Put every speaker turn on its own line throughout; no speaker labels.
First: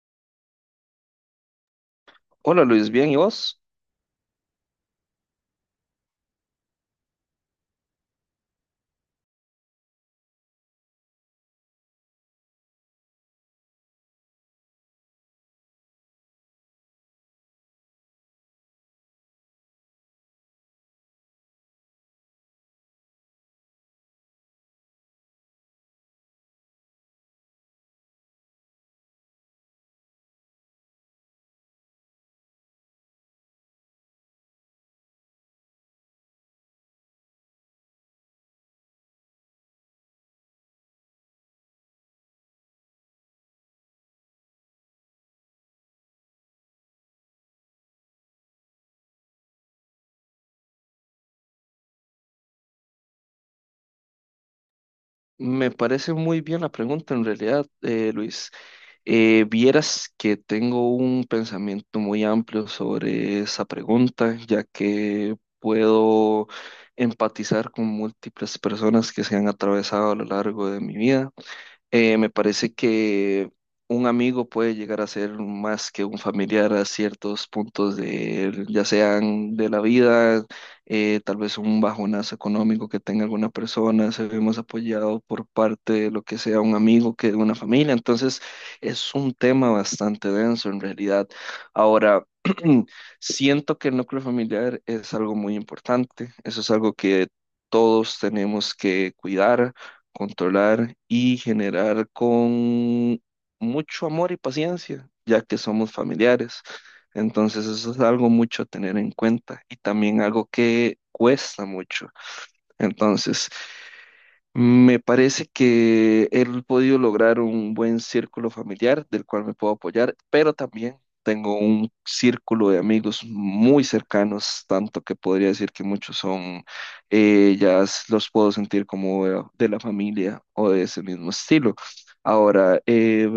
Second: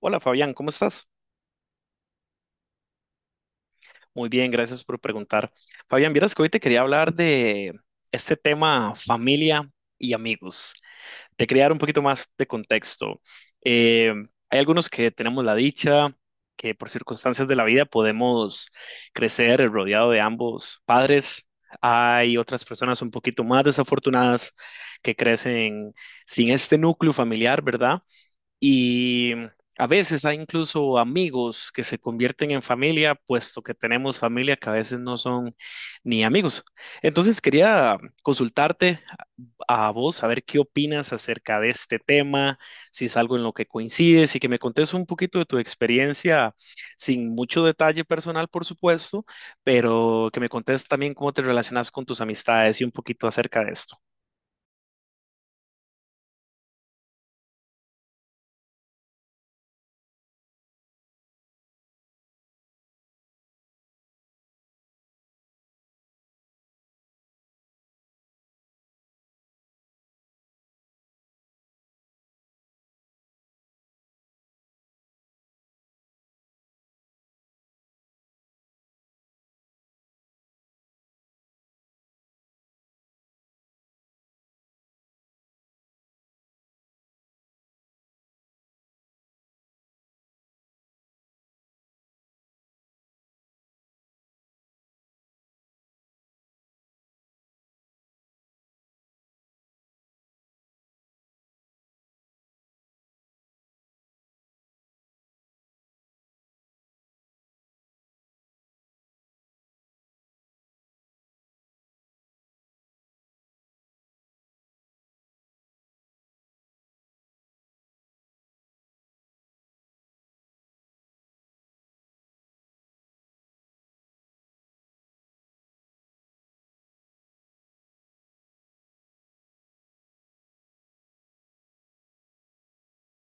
Hola Fabián, ¿cómo estás?
Hola Luis, bien, ¿y vos?
Muy bien, gracias por preguntar. Fabián, vieras que hoy te quería hablar de este tema familia y amigos. Te quería dar un poquito más de contexto. Eh, Hay algunos que tenemos la dicha que por circunstancias de la vida podemos crecer rodeado de ambos padres. Hay otras personas un poquito más desafortunadas que crecen sin este núcleo familiar, ¿verdad? Y mm, a veces hay incluso amigos que se convierten en familia, puesto que tenemos familia que a veces no son ni amigos. Entonces quería consultarte a vos, a ver qué opinas acerca de este tema, si es algo en lo que coincides y que me contes un poquito de tu experiencia, sin mucho detalle personal, por supuesto, pero que me contes también cómo te relacionas con tus amistades y un poquito acerca de esto.
Me parece muy bien la pregunta en realidad, Luis. Vieras que tengo un pensamiento muy amplio sobre esa pregunta, ya que puedo empatizar con múltiples personas que se han atravesado a lo largo de mi vida. Me parece que un amigo puede llegar a ser más que un familiar a ciertos puntos de, ya sean de la vida, tal vez un bajonazo económico que tenga alguna persona, se ve más apoyado por parte de lo que sea un amigo que de una familia. Entonces, es un tema bastante denso en realidad. Ahora, siento que el núcleo familiar es algo muy importante, eso es algo que todos tenemos que cuidar, controlar y generar con mucho amor y paciencia, ya que somos familiares. Entonces eso es algo mucho a tener en cuenta y también algo que cuesta mucho. Entonces, me parece que he podido lograr un buen círculo familiar del cual me puedo apoyar, pero también tengo un círculo de amigos muy cercanos, tanto que podría decir que muchos son, los puedo sentir como de la familia o de ese mismo estilo. Ahora,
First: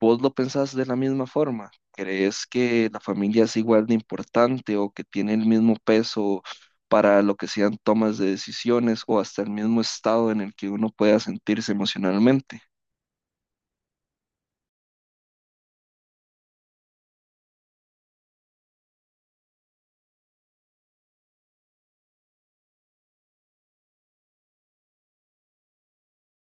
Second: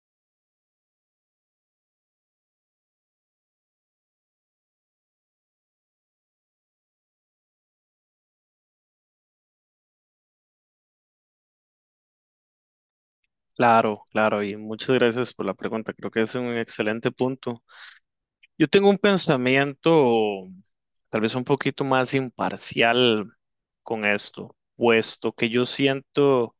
¿vos lo pensás de la misma forma? ¿Crees que la familia es igual de importante o que tiene el mismo peso para lo que sean tomas de decisiones o hasta el mismo estado en el que uno pueda sentirse emocionalmente?
Claro, claro, y muchas gracias por la pregunta. Creo que es un excelente punto. Yo tengo un pensamiento tal vez un poquito más imparcial con esto, puesto que yo siento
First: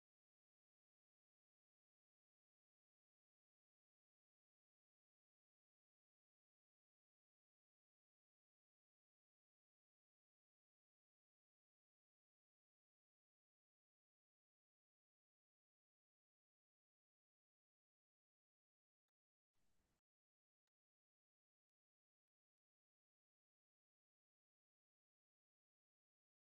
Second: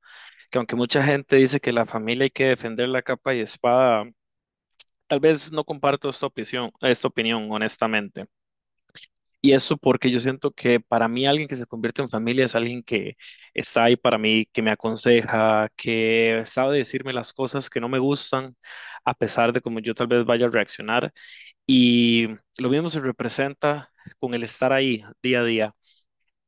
que aunque mucha gente dice que la familia hay que defender la capa y espada, tal vez no comparto esta opinión, honestamente. Y eso porque yo siento que para mí alguien que se convierte en familia es alguien que está ahí para mí, que me aconseja, que sabe decirme las cosas que no me gustan, a pesar de cómo yo tal vez vaya a reaccionar. Y lo mismo se representa con el estar ahí día a día.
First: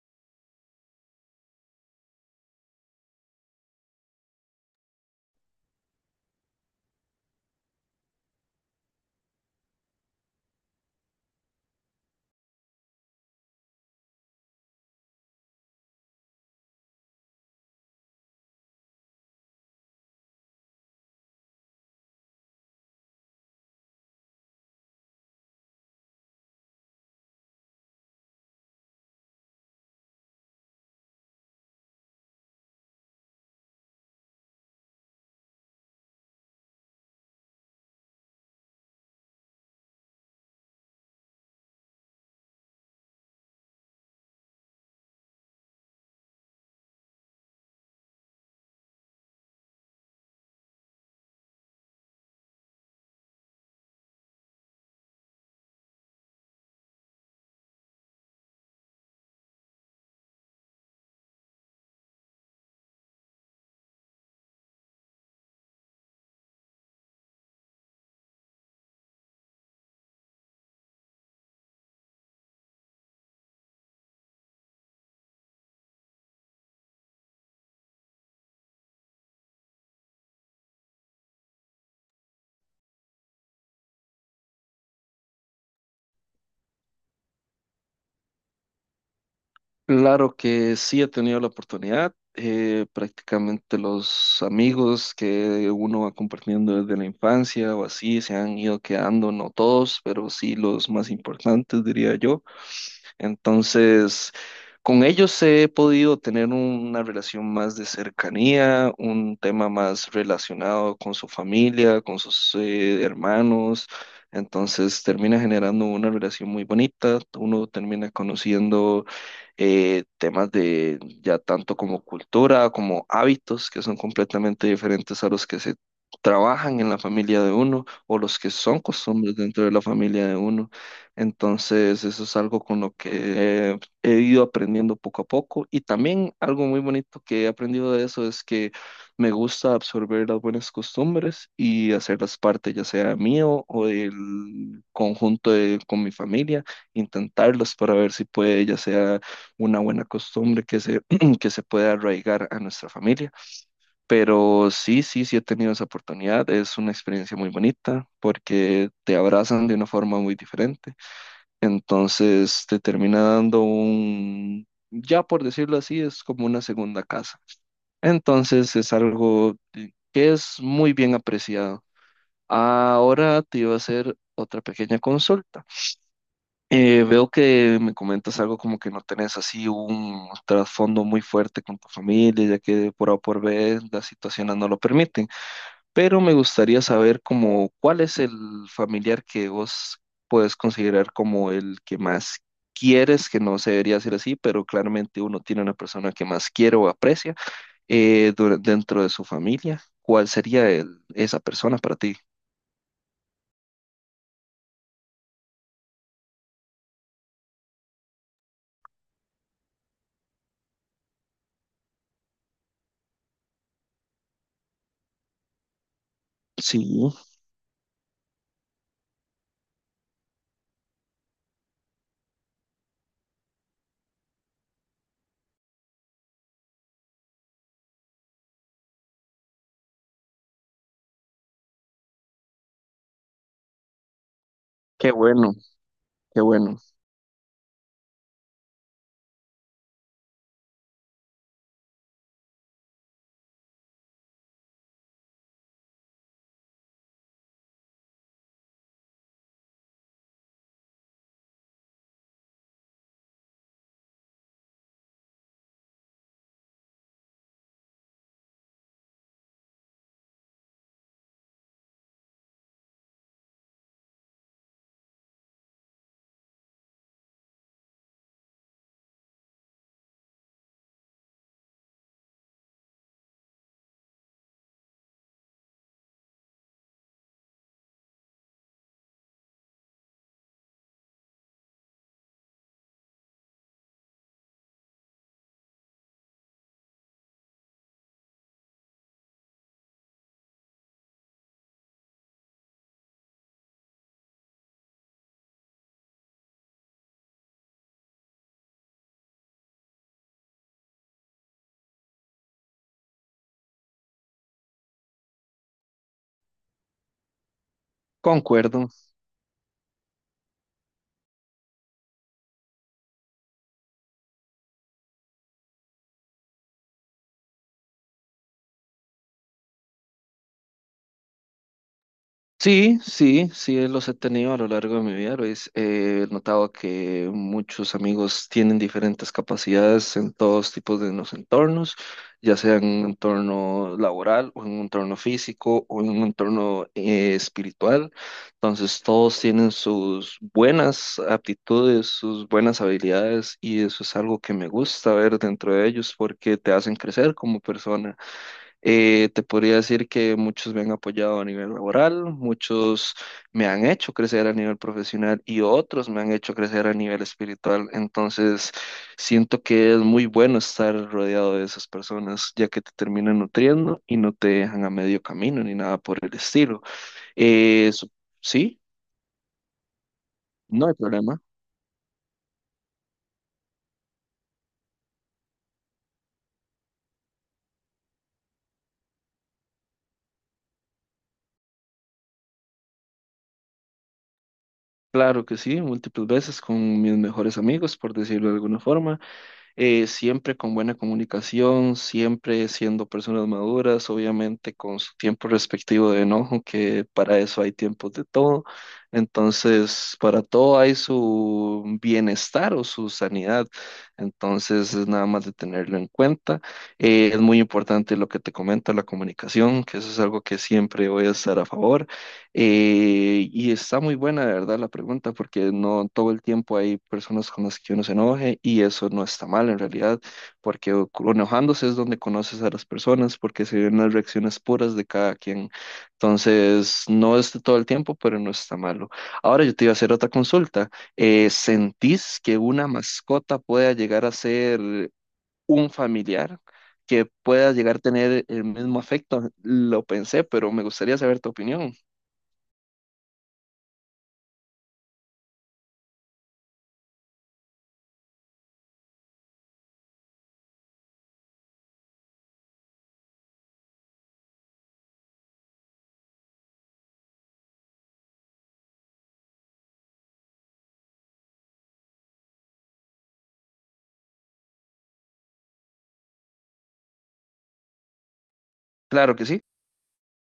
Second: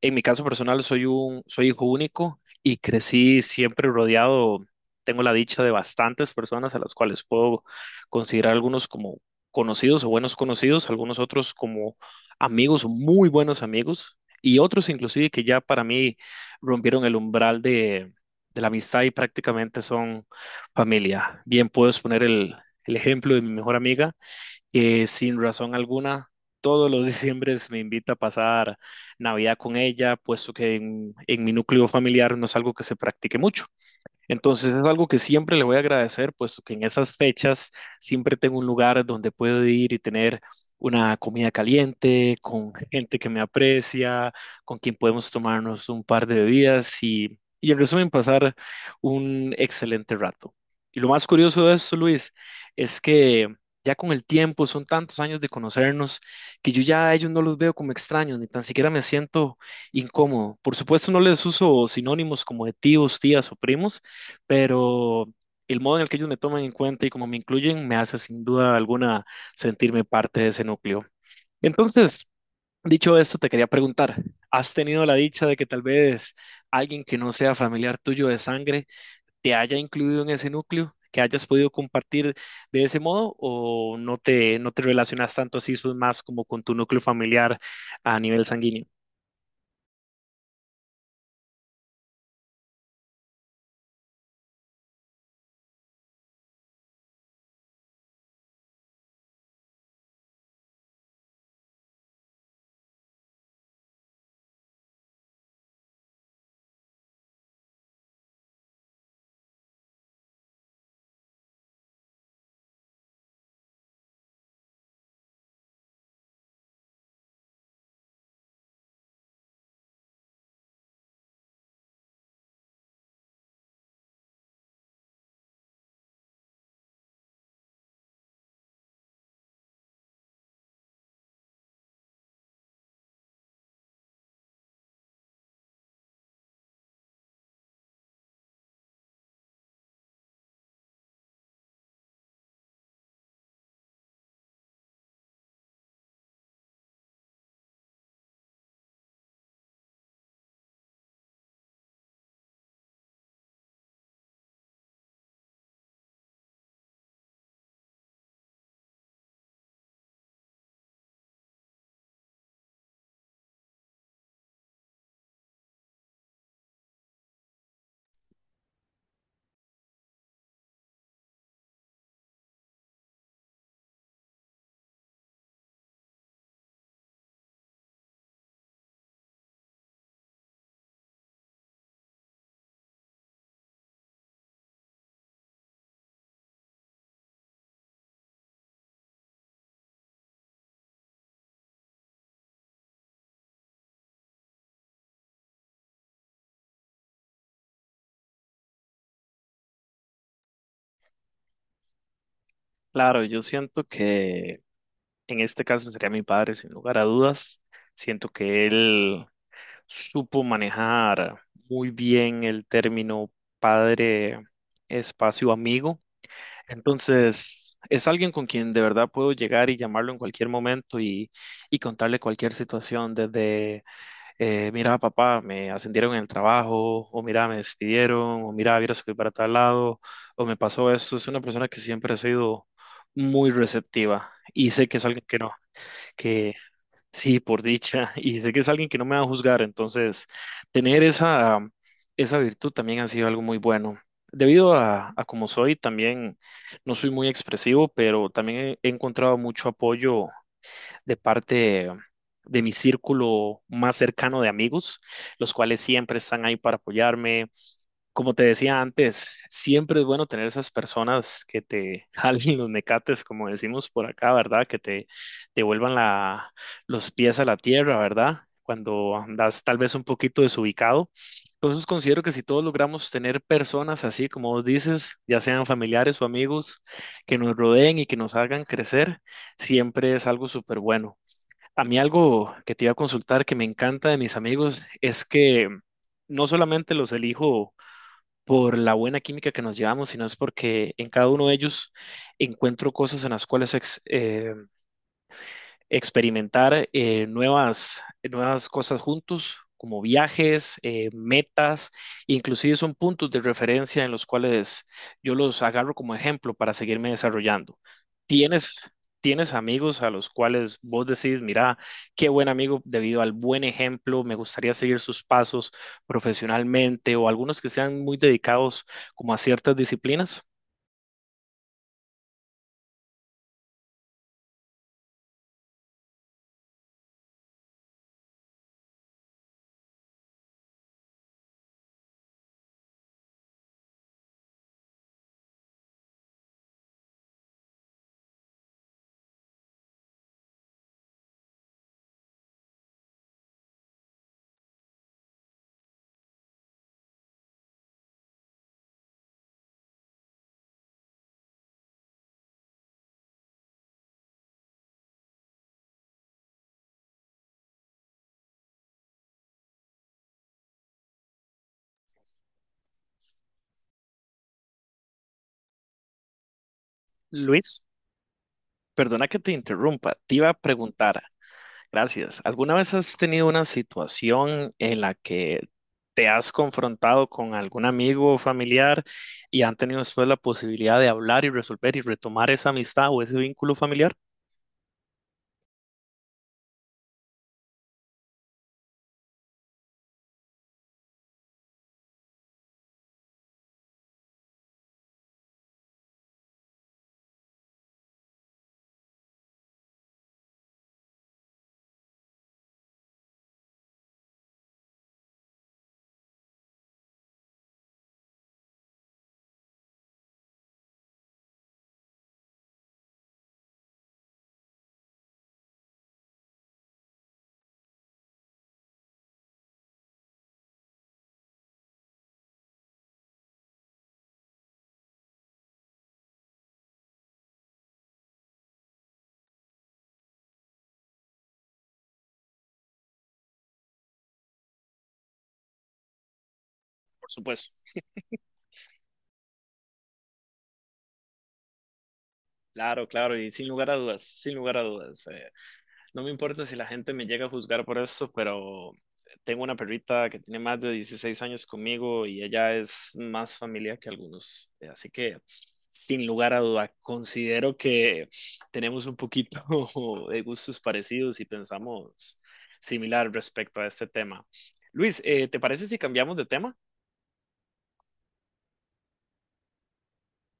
En mi caso personal, soy hijo único y crecí siempre rodeado, tengo la dicha de bastantes personas a las cuales puedo considerar algunos como conocidos o buenos conocidos, algunos otros como amigos, o muy buenos amigos, y otros inclusive que ya para mí rompieron el umbral de la amistad y prácticamente son familia. Bien, puedo exponer el ejemplo de mi mejor amiga que sin razón alguna todos los diciembres me invita a pasar Navidad con ella, puesto que en mi núcleo familiar no es algo que se practique mucho. Entonces es algo que siempre le voy a agradecer, puesto que en esas fechas siempre tengo un lugar donde puedo ir y tener una comida caliente, con gente que me aprecia, con quien podemos tomarnos un par de bebidas y en resumen pasar un excelente rato. Y lo más curioso de esto, Luis, es que ya con el tiempo, son tantos años de conocernos, que yo ya a ellos no los veo como extraños, ni tan siquiera me siento incómodo. Por supuesto, no les uso sinónimos como de tíos, tías o primos, pero el modo en el que ellos me toman en cuenta y cómo me incluyen me hace sin duda alguna sentirme parte de ese núcleo. Entonces, dicho esto, te quería preguntar, ¿has tenido la dicha de que tal vez alguien que no sea familiar tuyo de sangre te haya incluido en ese núcleo? ¿Que hayas podido compartir de ese modo o no te relacionas tanto así, sos más como con tu núcleo familiar a nivel sanguíneo?
Claro que sí he tenido la oportunidad, prácticamente los amigos que uno va compartiendo desde la infancia o así se han ido quedando, no todos, pero sí los más importantes, diría yo. Entonces, con ellos he podido tener una relación más de cercanía, un tema más relacionado con su familia, con sus hermanos. Entonces termina generando una relación muy bonita, uno termina conociendo temas de ya tanto como cultura, como hábitos que son completamente diferentes a los que se trabajan en la familia de uno o los que son costumbres dentro de la familia de uno. Entonces, eso es algo con lo que he ido aprendiendo poco a poco. Y también algo muy bonito que he aprendido de eso es que me gusta absorber las buenas costumbres y hacerlas parte, ya sea mío o del conjunto de- con mi familia, intentarlas para ver si puede, ya sea una buena costumbre que que se pueda arraigar a nuestra familia. Pero sí, sí, sí he tenido esa oportunidad. Es una experiencia muy bonita porque te abrazan de una forma muy diferente, entonces te termina dando un, ya por decirlo así, es como una segunda casa. Entonces es algo que es muy bien apreciado. Ahora te iba a hacer otra pequeña consulta. Veo que me comentas algo como que no tenés así un trasfondo muy fuerte con tu familia, ya que por A o por B las situaciones no lo permiten, pero me gustaría saber como cuál es el familiar que vos puedes considerar como el que más quieres, que no se debería ser así, pero claramente uno tiene una persona que más quiere o aprecia dentro de su familia. ¿Cuál sería esa persona para ti?
Claro, yo siento que en este caso sería mi padre, sin lugar a dudas. Siento que él supo manejar muy bien el término padre, espacio, amigo.
Sí,
Entonces, es alguien con quien de verdad puedo llegar y llamarlo en cualquier momento y contarle cualquier situación, desde, mira, papá, me ascendieron en el trabajo, o mira, me despidieron, o mira, vieras que voy para tal lado, o me pasó esto. Es una persona que siempre ha sido muy receptiva y sé que es
qué
alguien que
bueno,
no...
qué bueno.
Sí, por dicha. Y sé que es alguien que no me va a juzgar, entonces tener esa virtud también ha sido algo muy bueno. Debido a cómo soy, también no soy muy expresivo, pero también he encontrado mucho apoyo de parte de mi círculo más cercano de amigos, los cuales siempre están ahí para apoyarme, como te decía antes, siempre es bueno tener esas personas que te jalen los mecates, como decimos por acá, ¿verdad? Que te vuelvan la, los pies a la tierra, ¿verdad? Cuando andas tal vez un poquito desubicado. Entonces considero que si todos logramos tener personas así, como vos dices, ya sean familiares o amigos, que nos rodeen y que nos hagan crecer, siempre es algo súper bueno. A mí algo que te iba a consultar que me encanta de mis amigos es que no solamente los elijo por la buena química que nos llevamos, sino es porque en cada uno de ellos encuentro cosas en las cuales experimentar nuevas cosas juntos, como viajes, metas, inclusive son puntos de referencia en los cuales yo los agarro como ejemplo para seguirme desarrollando.
Concuerdo.
¿Tienes, tienes amigos a los cuales vos decís, mira, qué buen amigo debido al buen ejemplo, me gustaría seguir sus pasos profesionalmente o algunos que sean muy dedicados como a ciertas disciplinas?
Sí, sí, sí, los he tenido a lo largo de mi vida, Luis. He notado que muchos amigos tienen diferentes capacidades en todos tipos de los entornos, ya sea en un entorno laboral o en un entorno físico o en un entorno espiritual. Entonces, todos tienen sus buenas aptitudes, sus buenas habilidades y eso es algo que me gusta ver dentro de ellos porque te hacen crecer como persona. Te podría decir que muchos me han apoyado a nivel laboral, muchos me han hecho crecer a nivel profesional y otros me han hecho crecer a nivel espiritual. Entonces, siento que es muy bueno estar rodeado de esas personas, ya que te terminan nutriendo y no te dejan a medio camino ni nada por el estilo.
Luis,
Eh, su- sí,
perdona que te interrumpa, te iba a
no hay
preguntar.
problema.
Gracias. ¿Alguna vez has tenido una situación en la que te has confrontado con algún amigo o familiar y han tenido después la posibilidad de hablar y resolver y retomar esa amistad o ese vínculo familiar?
Claro que sí, múltiples veces con mis mejores amigos, por decirlo de alguna forma. Siempre con buena comunicación, siempre siendo personas maduras, obviamente con su tiempo respectivo de enojo, que para eso hay tiempos de todo. Entonces, para todo hay su bienestar o su sanidad. Entonces, es nada más de tenerlo en cuenta. Es muy importante lo que te comento, la comunicación, que eso es algo que siempre voy a estar a favor. Y está muy buena, de verdad, la pregunta, porque no todo el tiempo hay personas con las que uno se enoje y eso no está mal en realidad, porque enojándose es donde conoces a las personas, porque se ven las reacciones puras de cada quien. Entonces, no es de todo el tiempo, pero no está malo. Ahora yo te iba a hacer otra consulta. ¿Sentís que una mascota pueda llegar a ser un familiar? ¿Que
Por
pueda
supuesto.
llegar a tener el mismo afecto? Lo pensé, pero me gustaría saber tu opinión.
Claro, claro, y sin lugar a dudas, sin lugar a dudas. No me importa si la gente me llega a juzgar por esto, pero tengo una perrita que tiene más de 16 años conmigo y ella es más familia que algunos. Así que, sin lugar a duda, considero que tenemos un poquito de gustos parecidos y pensamos similar respecto a este tema. Luis, ¿te parece si cambiamos de tema?
Claro que sí.